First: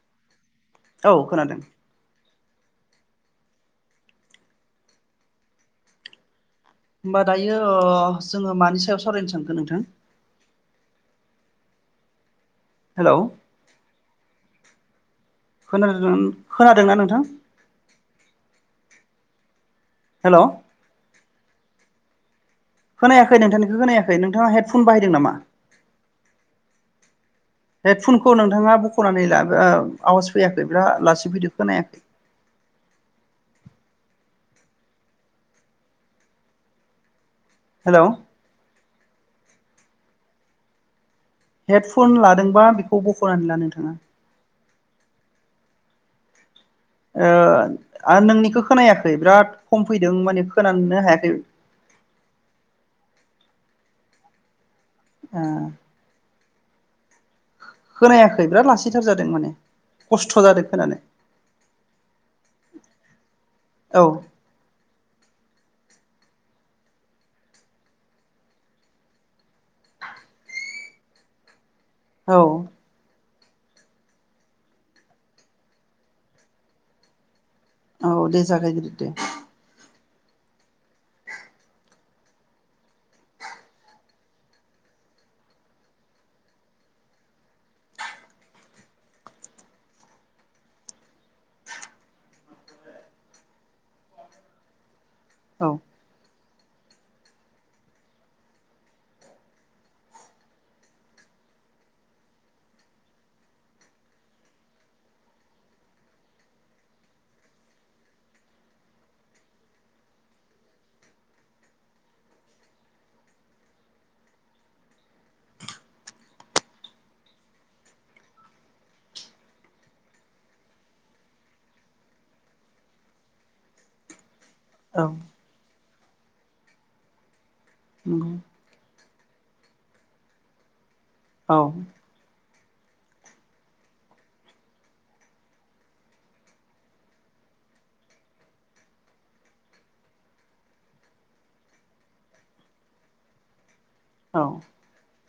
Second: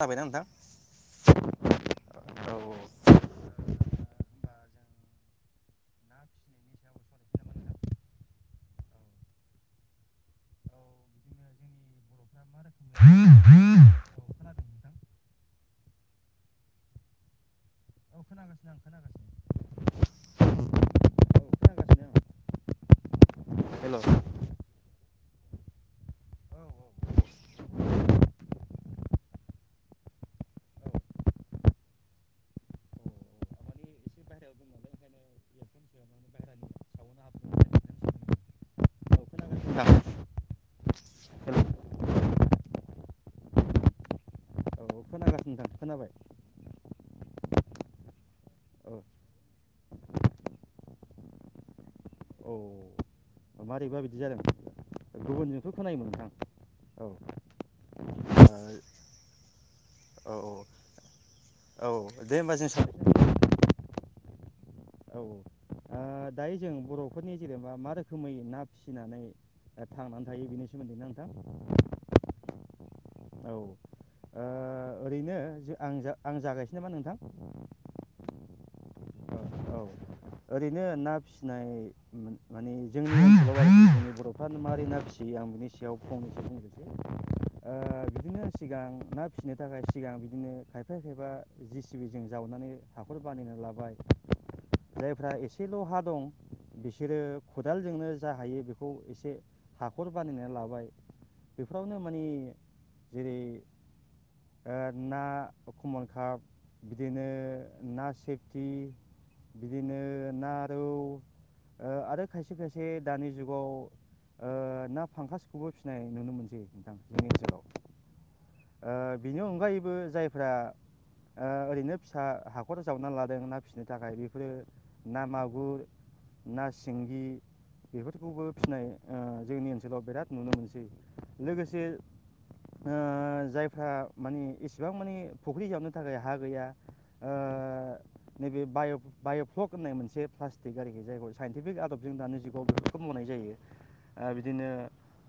खोनाबायना नोंथां औ खोनादों औ औ [unintelligible] होमबा दायो ओ जोङो मानि सायाव सावरायनो सानखो नोंथां? हेल' खोनादोनान खोनादोंना नोंथां? हेल' खोनायाखै नोंथांनिखौ हेल' औ खोनायाखै नोंथाङा हेङडफन बाहायदों नामा हेडफनखौ नोंथाङा बख'नानै ला ओ आवाज फैयाखै बिराद लासि फैदो खोनाया हेल' खोनागासिनो नोंथां हेडफन लादोंबा बेखौ बख'नानै ला नोंथाङा। [unintelligible] खोनाबाय। ओ आरो नोंनिखौ औ खोनायाखै बिराद खम फैदों माने खोनानोनो हायाखै। औ मारैबा बिदि जादों? ओ गुबुनजोंथ' खोनायोमोन नोंथां। औ खोनायाखै बिराद लासैथार जादों माने औ खस्थ' जादो खोनानो। औ दे होमबा जों साव औ औ औ दायो जों बर'फोरनि जेनेबा मा रोखोमै ना फिसिनानै ओ थांनानै थायो बेनि सोमोन्दै ना नोंथां? औ औ ओरैनो आं आं जागायसै नामा नोंथां? औ दे जागायग्रो दे। औ ओरैनो ना फिसिनाय उम माने जोंनि बर'फ्रानो मारै ना फिसियो आं बिनि सायाव फंनैसो बुंनोसै ओ बिदिनो सिगां ना फिसिनो थाखाय सिगां बिदिनो खायफा खायफा जि सि बि जों जावनानै हाखर बानायना लाबाय जायफ्रा औ सेल'हा दं बिसोरो खदालजोंनो जा हायो बेखौ एसे हाखर बानायना लाबाय बेफोरावनो माने जेरै ओ ना कमन काप बिदिनो ना सेफटि बिदिनो ना रौ ओ आरो खायसे खायसे दानि जुगाव ओ ना फांखासखौबो फिसिनाय नुनो मोनसै नोंथां जोंनि ओनसोलाव। ओ बिनि अनगायैबो जायफ्रा ओ ओरैनो फिसा हाखर जावनानै लादों ना फिसिनो थाखाय बे बेफोरो औ ना मागुर ना सिंगि नंगौ बेफोरखौबो फिसिनाय ओ जोंनि ओनसोलाव बिराद नुनो मोनसै। औ लोगोसे ओ जायफ्रा माने इसिबां मानि फुख्रि जावनो थाखाय हा गैया ओ नैबे बायक बाय'फ्लक होननाय मोनसे प्लास्टिक आरोखि जायखौ साइनटिफिक आदबजों दानि जुगाव बेफोरखौ मावनाय जायो ओ औ बिदिनो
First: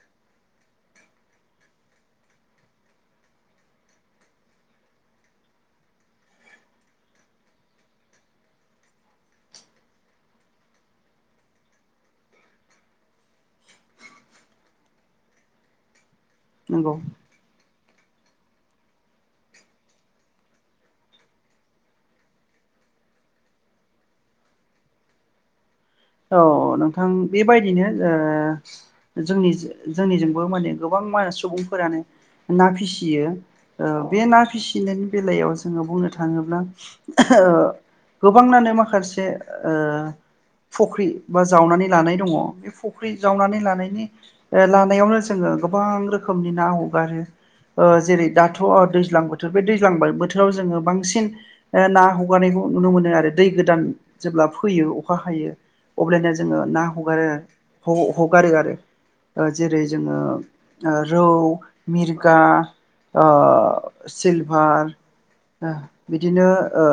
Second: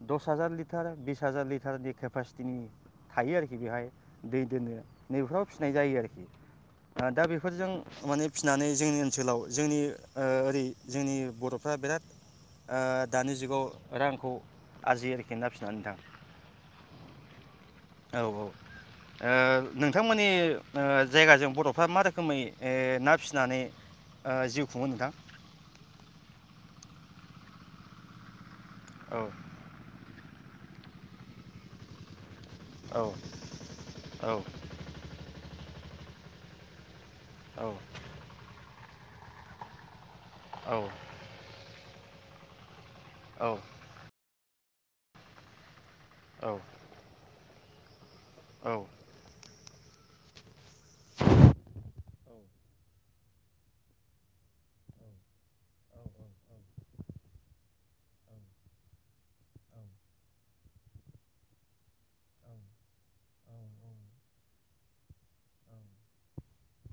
दस हाजार लिटार बिस हाजार लिटारनि केपास्टिनि थायो आरोखि बेहाय दै दोननो नैबेफोराव फिसिनाय जायो आरोखि ओ दा बेफोरजों माने फिसिनानै जोंनि ओनसोलाव जोंनि ओ ओरै जोंनि बर'फ्रा बिराद ओ दानि जुगाव रांखौ आरजियो आरोखि ना फिसिनानै नोंथां। नंगौ। औ औ ओ नोंथांमोननि ओ जायगाजों बर'फ्रा मा रोखोमै ओ ना फिसिनानै ओ जिउ खुङो नोंथां? औ नोंथां बेबायदिनो औ ओ जोंनि जो जोंनिजोंबो माने गोबां मा सुबुंफोरानो ना औ फिसियो ओ बे औ ना फिसिनायनि बेलायाव जो जोङो बुंनो थाङोब्ला गोबांनानो माखास ओ औ फख्रि बा जावनानै लानाय दङ बे फु फख्रि जावनानै लानायनि ओ लानायावनो जोङो गो गोबां रोखोमनि औ ना हगारो। ओ जेरै दाथ' औ दैज्लां बोथोर बे दैज्लां बा बो बोथोराव जोङो बांसिन ओ ना हगारनायखौ नुनो मोनो आरो। दै गोदान जेब्ला फोयो अखा हायो। अब्लानिया जोङो ना हगारो हगारो आरो ओ जेरै जोङो रौ मिर्गा ओ सिलभार बिदिनो ओ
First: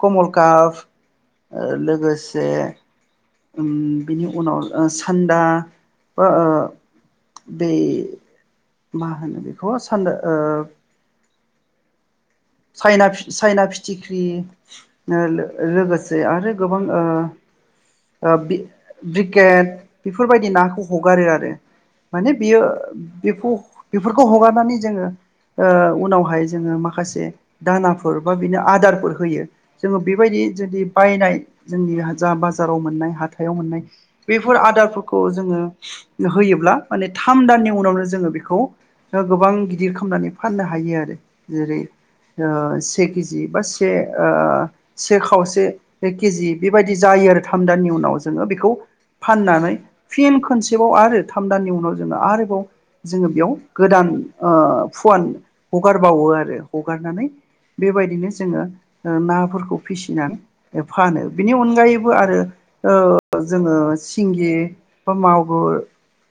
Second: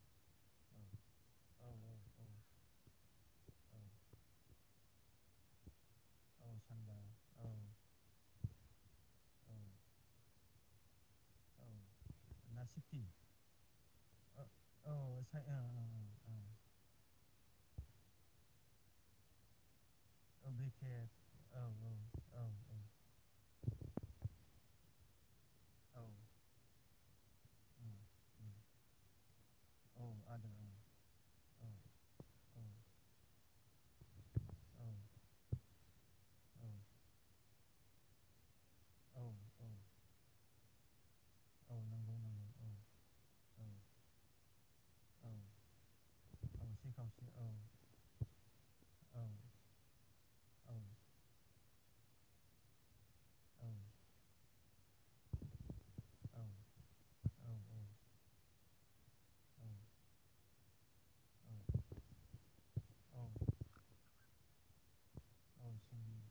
कमल काप ओ लोगोसे उम बिनि उनाव ओ सान्दा बा ओ बे मा होनो बेखौ सान्दा ओ औ ना सिपि चाइना चाइना फिथिख्रि ओ औ लोग साइ औ लोगोसे औ आरो गोबां ओ ओ ब्रि ब्रिगेड बेफोरबायदि औ नाखौ ब्रिकेट हगारो आरो औ माने औ बियो बेखौ बेफोरखौ हगारनानै जोङो ओ औ उनावहाय जोङो माखासे दानाफोर बा बिनो आदारफोर होयो जोङो औ बेबायदि जुदि बायनाय जोंनि जा बाजाराव मोननाय हाथाइयाव मोननाय बेफोर आदारफोरखौ जोङो होयोब्ला माने थाम दाननि उनावनो जोङो बेखौ गोबां गिदिर खालामनानै फाननो हायो आरो जेरै ओ से केजि बा से ओ से खावसे केजि बेबायदि जायो आरो थाम दानानि उनाव जोङो बेखौ फाननानै फिन खनसेबाव आरो थाम दाननि उनाव जोङो आरोबाव जोङो बेयाव गोदान ओ फुवान हगारबावो आरो हगारनानै बेबायदिनो जोङो नाफोरखौ फिसिनानै फानो बिनि अनगायैबो आरो ओ जोङो सिंगि बा औ मागुर सिंगि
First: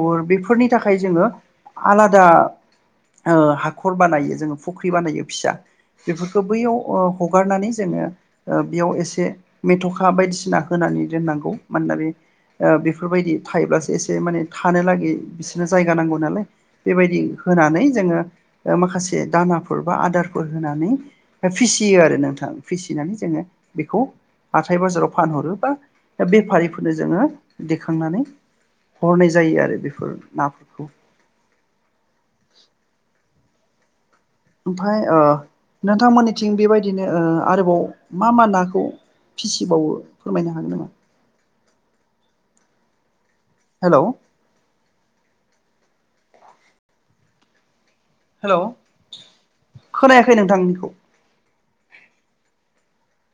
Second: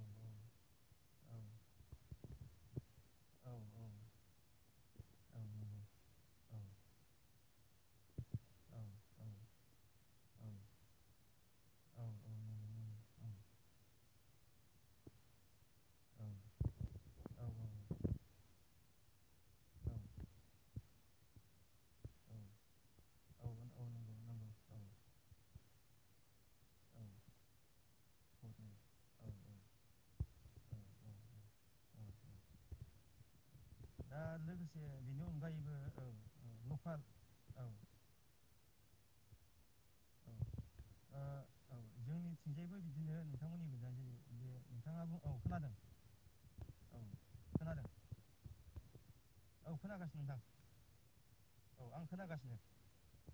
औ बेफोरनि थाखाय जोङो आलादा ओ औ नंगौ हाखर बानायो जोङो फुख्रि बानायो। औ नंगौ फिसा बेफोरखौ बैयाव हारनानै जोङो औ बेयाव एसे मेथ'खा बायदिसिना होनानै दोननांगौ मानोना औ बे नंगौ नंगौ औ हरनो औ बेफोरबायदि थायोब्लासो एसे माने थानो लागै बिसोरनो जायगा नांगौ नालाय बेबायदि होनानै जोङो माखासे दानाफोर बा आदारफोर होनानै फिसियो आरो नोंथां फिसिनानै जोङो बेखौ हाथथाय बाजाराव फानहरो बा बेफारिफोरनो जोङो दैखांनानै हरनाय जायो आरो बेफोर नाफोरखौ दा लोगोसे ओमफ्राय ओ बेनि अनगायैबो औ नोंथांमोननिथिं लकाल बेबायदिनो ओ औ आरोबाव मा मा नाखौ फिसिबावो औ फोरमायनो हागोन नामा? [inaudible] हेल' [inaudible] हेल' औ खोनागासिनो खोनायाखै नोंथां नोंथांनिखौ [inaudible]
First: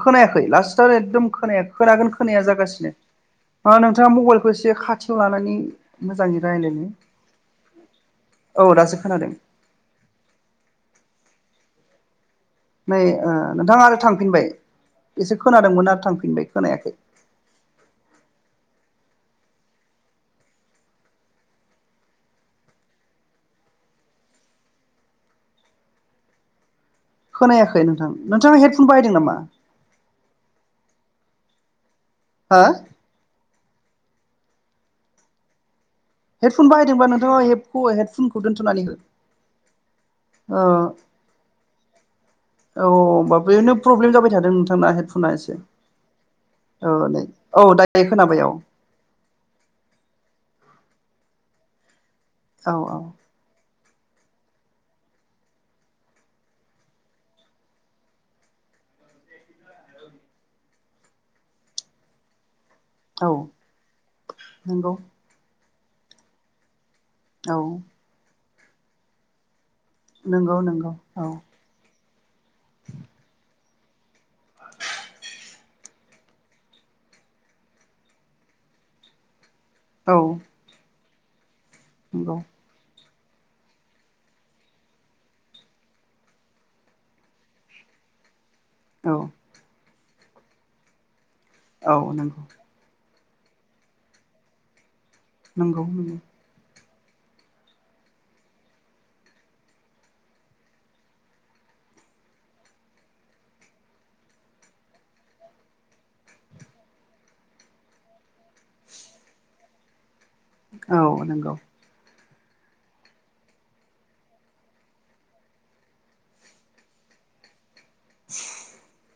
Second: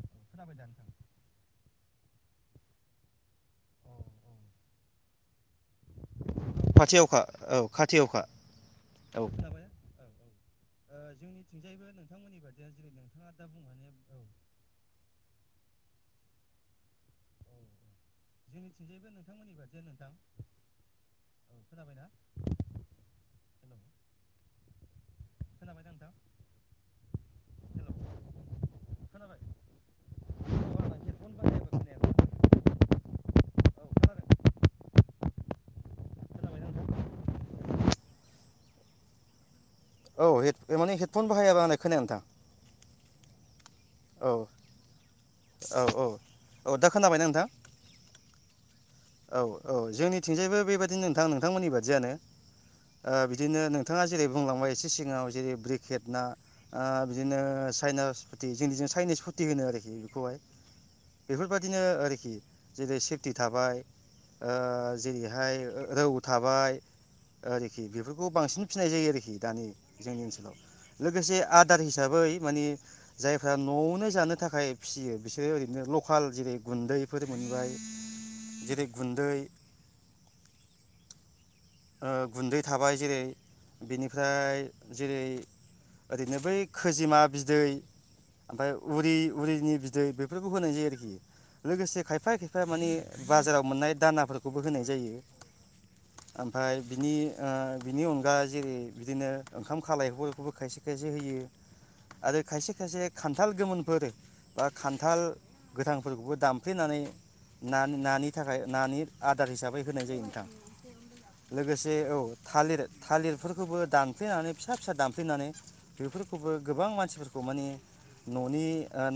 औ खोनायाखै खोनाबाय दा नोंथां लास्टआव एकदम खोनायाखै खोनागोन खोनाया जागासिनो माना औ नोंथाङा औ मबाइलखौ एसे खाथियाव लानानै मोजाङै रायलायनो खाथि अखा औ खाथि अखा औ दासो औ खोनादों खोनाबाय औ ओ [inaudible] नै नोंथाङा ओ दा नोंथाङा बुंनानै आरो औ थांफिनबाय एसे खोनादोंमोन आरो थांफिनबाय खोनायाखै औ [inaudible] खोनायाखै हेलौ नोंथां नोंथाङा हेडफन बायदों नामा? खोनाबाय औ आंना हेडफन बाहायाबा हा खोनायाखै औ खोनादों खोनाबायना हेडफन बाहायदोंबा नोंथां नोंथाङा हेड हेडफनखौ दोन्थ'नानै हो औ हे ओ माने हेडफन बाहायाबा आंना खोनाया नोंथां औ-औ होमबा बेनो प्रब्लेम औ जाबाय थादों नोंथांना हेडफना एसे औ औ दा औ नै खोनाबायना औ दडाइरेक्ट खाबाय औ। औ-औ जोंनिथिंजायबो बेबादिनो नोंथां नोंथांमोननि बादियानो। औ ओ बिदिनो नों नोंथाङा जेरै बुंलांबाय एसे सिगाङाव जेरै ब्रिकेट ना बिदिनो चाइनास फुथि जोंनिजों चाइनिस फुथि होनो आरोखि बेखौहाय बेफोरबायाददिनो आरोखि जेरै औ सेफटि थाबाय ओ नंगौ जेरैहाय रौ थाबाय औ आरोखि बेफोरखौ बांसिन फिसिनाय जायो आरोखि दानि जोंनि ओनसोलाव नंगौ नंगौ औ लोगोसे आदार हि न'आवनो जानो नो थाखाय फिसियो बिसोरो लकेल जेरै गुन्दैफोर मोनबाय जेरै गुन्दै औ ओ नंगौ गुन्दै थाबाय जेरै बेनिफ्राय जेरै ओरैनो बै खोजेमा बिदै ओमफाय औ उरि-उरिनि बि दै बेफोरखौ होनाय जायो आरोखि। औ लोगोसे नंगौ खायफाया-खायफाया माने बाजाराव मोननाय दानाफोरखौबो होनाय जायो। नंगौ-नंगौ। ओमफाय बिनि ओ बिनि अनगा जेरै बिदिनो ओंखाम खालायफोरखौबो खायसे-खायसे होयो आरो खायसे-खायसे खान्थाल गोमोनफोर बा खान्थाल गोथांफोरखौबो दामफ्लेनानै ना-नानि नि थाखाय नानि आदार हिसाबै होनाय जायो नोंथां। औ नंगौ लोगोसे औ थालिर थालिरफोरखौबो दानफ्लेनानै फिसा-फिसा दानफ्लेनानै बेफोरखौबो गोबां मानसिफोरखौ माने न'नि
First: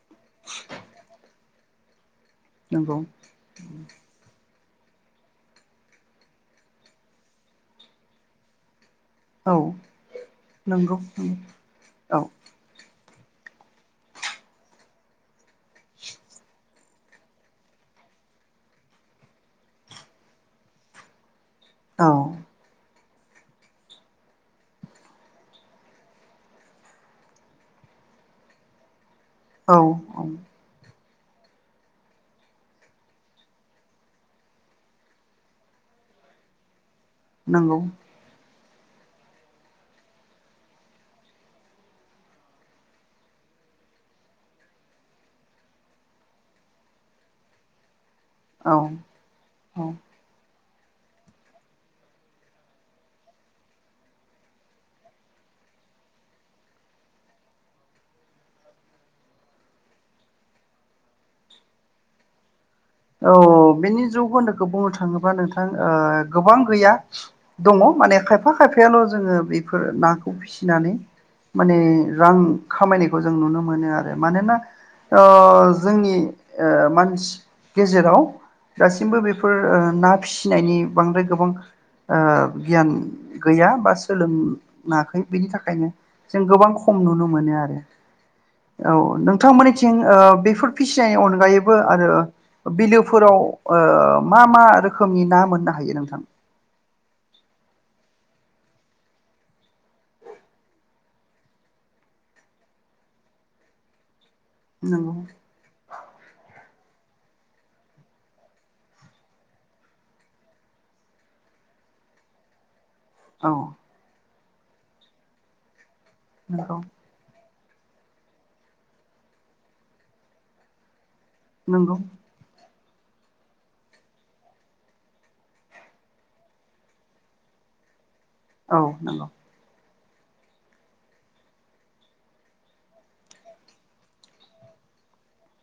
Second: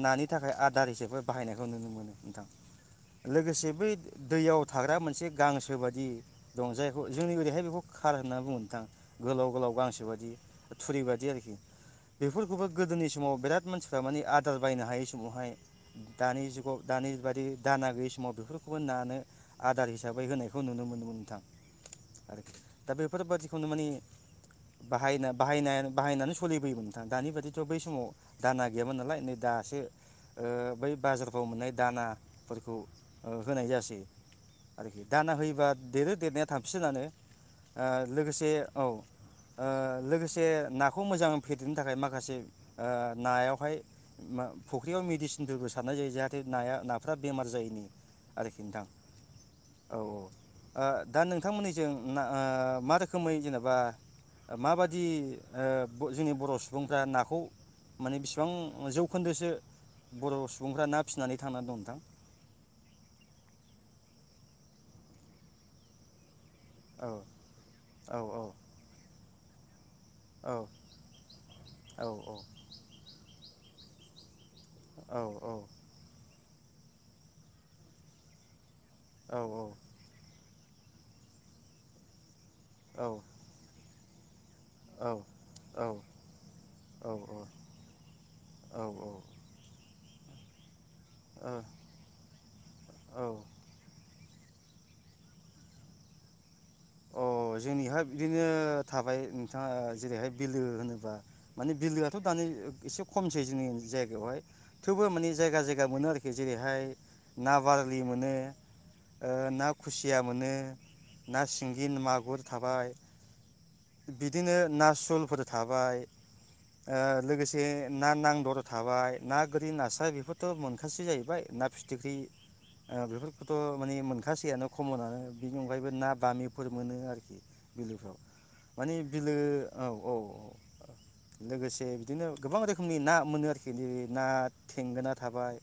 नानि थाखाय आदार हिसाबै बाहायनायखौ नुनो मोनो। नोंथां नंगौ लोगोसे बै दैयाव थाग्रा मोनसे गांसो बायि दं जाय ब जोंनि ओहाय बेखौ खार होनना बुङो नोंथां। औ गोलाव-गोलाव गांसो बायदि नंगौ थुरि बायदि आरोखि औ बेफोरखौबो गोदोनि समाव बिराद मानसिफ्रा माने आदार बायनो हायै समावहाय दानि जुगाव दानि बादि दाना गैयि समाव बेफोरखौबो नानो आदार हिसाबै होनायखौ नुनो मोनोमोन नोंथां। औ आरोखि दा बे बेफोरबादिखौनो माने बाहायना बाहायनाय बाहायनानै सलिबोयोमोन नोंथां दानि बादिथ' बै समाव दाना गैयामोन नालाय नै दासो औ ओ बै बाजारफ्राव मोननाय दानाफोरखौ होनाय जासै आरोखि दाना होयोबा देरो देरनाया थाबसिनानो ओ नंगौ लोगोसे औ ओ लोगोसे नाखौ मोजाङै फेदेरनो थाखाय माखासे ओ नायावहाय फुख्रियाव मेडिसिनफोरबो सारनाय जायो जाहाथे नाया नाफोरा बेमार जायैनि आरोखि औ नोंथां औ औ ओ दा नोंथांमोननिजों ना ओ मा रोखोमै जेनेबा माबादि जोंनि बर' सुबुंफ्रा नाखौ माने बिसिबां जौखोन्दोसो बर' सुबुंफ्रा ना फिसिनानै थांनानै दं नोंथां? औ बिनि जौखोन्दोखौ बुंनो थाङोब्ला नोंथां ओ गोबां गैया औ दङ औ माने खायफा खायफायाल' जोङो फोर नाखौ औ फिसिनानै माने औ रां खामायनायखौ जों नुनो मोनो आरो मानोना अ औ जोंनि ओ मानसि गेजेराव दासिमबो औ बेफोर ओ ना फिसिनायनि बांद्राय गोबां ओ गियान औ गैया बा सोलों ङाखै बेनि थाखायनो जों गोबां खम नुनो मोनो आरो औ नोंथांमोननिथिं ओ बेफोर फिसिनायनि अनगायैबो आरो बिलोफोराव औ ओ मा मा रोखोमनि ना मोननो हायो नोंथां? अ जोंनिहाय बिदिनो थाबाय नोंथाङा जेरैहाय बिलो होनोबा माने बिलोआथ' दानि एसे खमसै जोंनि जायगायावहाय। थेवबो नंगौ माने जायगा जायगा मोनो आरोखि जेरैहाय ना बारलि मोनो ओ ना खुसिया मोनो ना सि गि मागुर थाबाय। औ बिदिनो ना सुलफोर थाबाय नंगौ ओ लोगोसे जे ना नांदर थाबाय ना गोरि नास्राय बेफोरथ मोनखासै जा बाय ना नंगौ फिथिख्रि बेफोरखौथ माने मोनखासैयानो खमनानो बेनि अनगायैबो ना बामि फोर मोनो आरोखि बिलोफ्राव औ माने नंगौ बिलो औ औ औ लोगोसे बिदिनो गोबां रोखोमनि ना मोनो आरोखि जेरै ना थेंगोना थाबाय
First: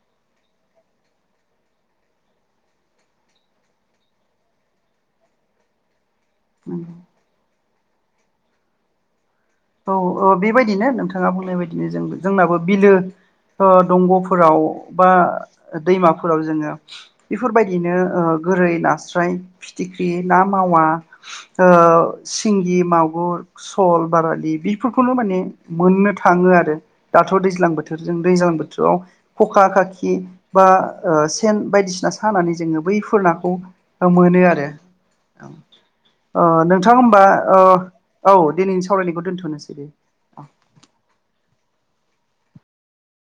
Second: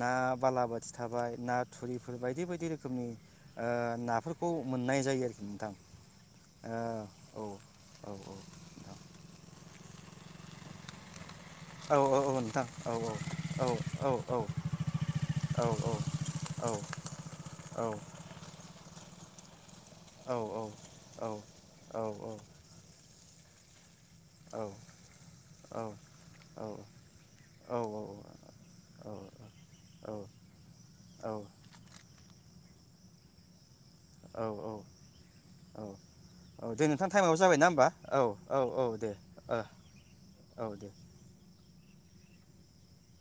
ना बालाबोथि थाबाय ना थुरिफोर बायदि बायदि रोखोमनि ओ नाफोरखौ मोननाय जायो नोंथां ओ नंगौ औ औ औ नोंथां औ बेबायदिनो नोंथां नोंथाङा बुंनाय बायदिनो औ जों जोंनाबो नोंथां बिलो औ औ नोंथां औ औ दंगफोराव बा दैमाफोराव जोङो बेफोरबायदिनो गोरै नास्राय फिथिख्रि ना मावा ओ सिंगि मागुर सल ब बे बेफोरखौनो माने मोननो थाङो आरो दाथ दैज्लां बोथोरजों दैज्लां बोथोराव खखा औ खाखि औ बा सेन बायदिसिना सानानै जोङो बैफोर नाखौ मोनो आरो औ औ ओ दे नोंथां होमबा टाइमाबो ओ जाबायना होमबा औ दिनैनि दे सावरायनायखौ ओ थ'नोसै दे ओ औ दे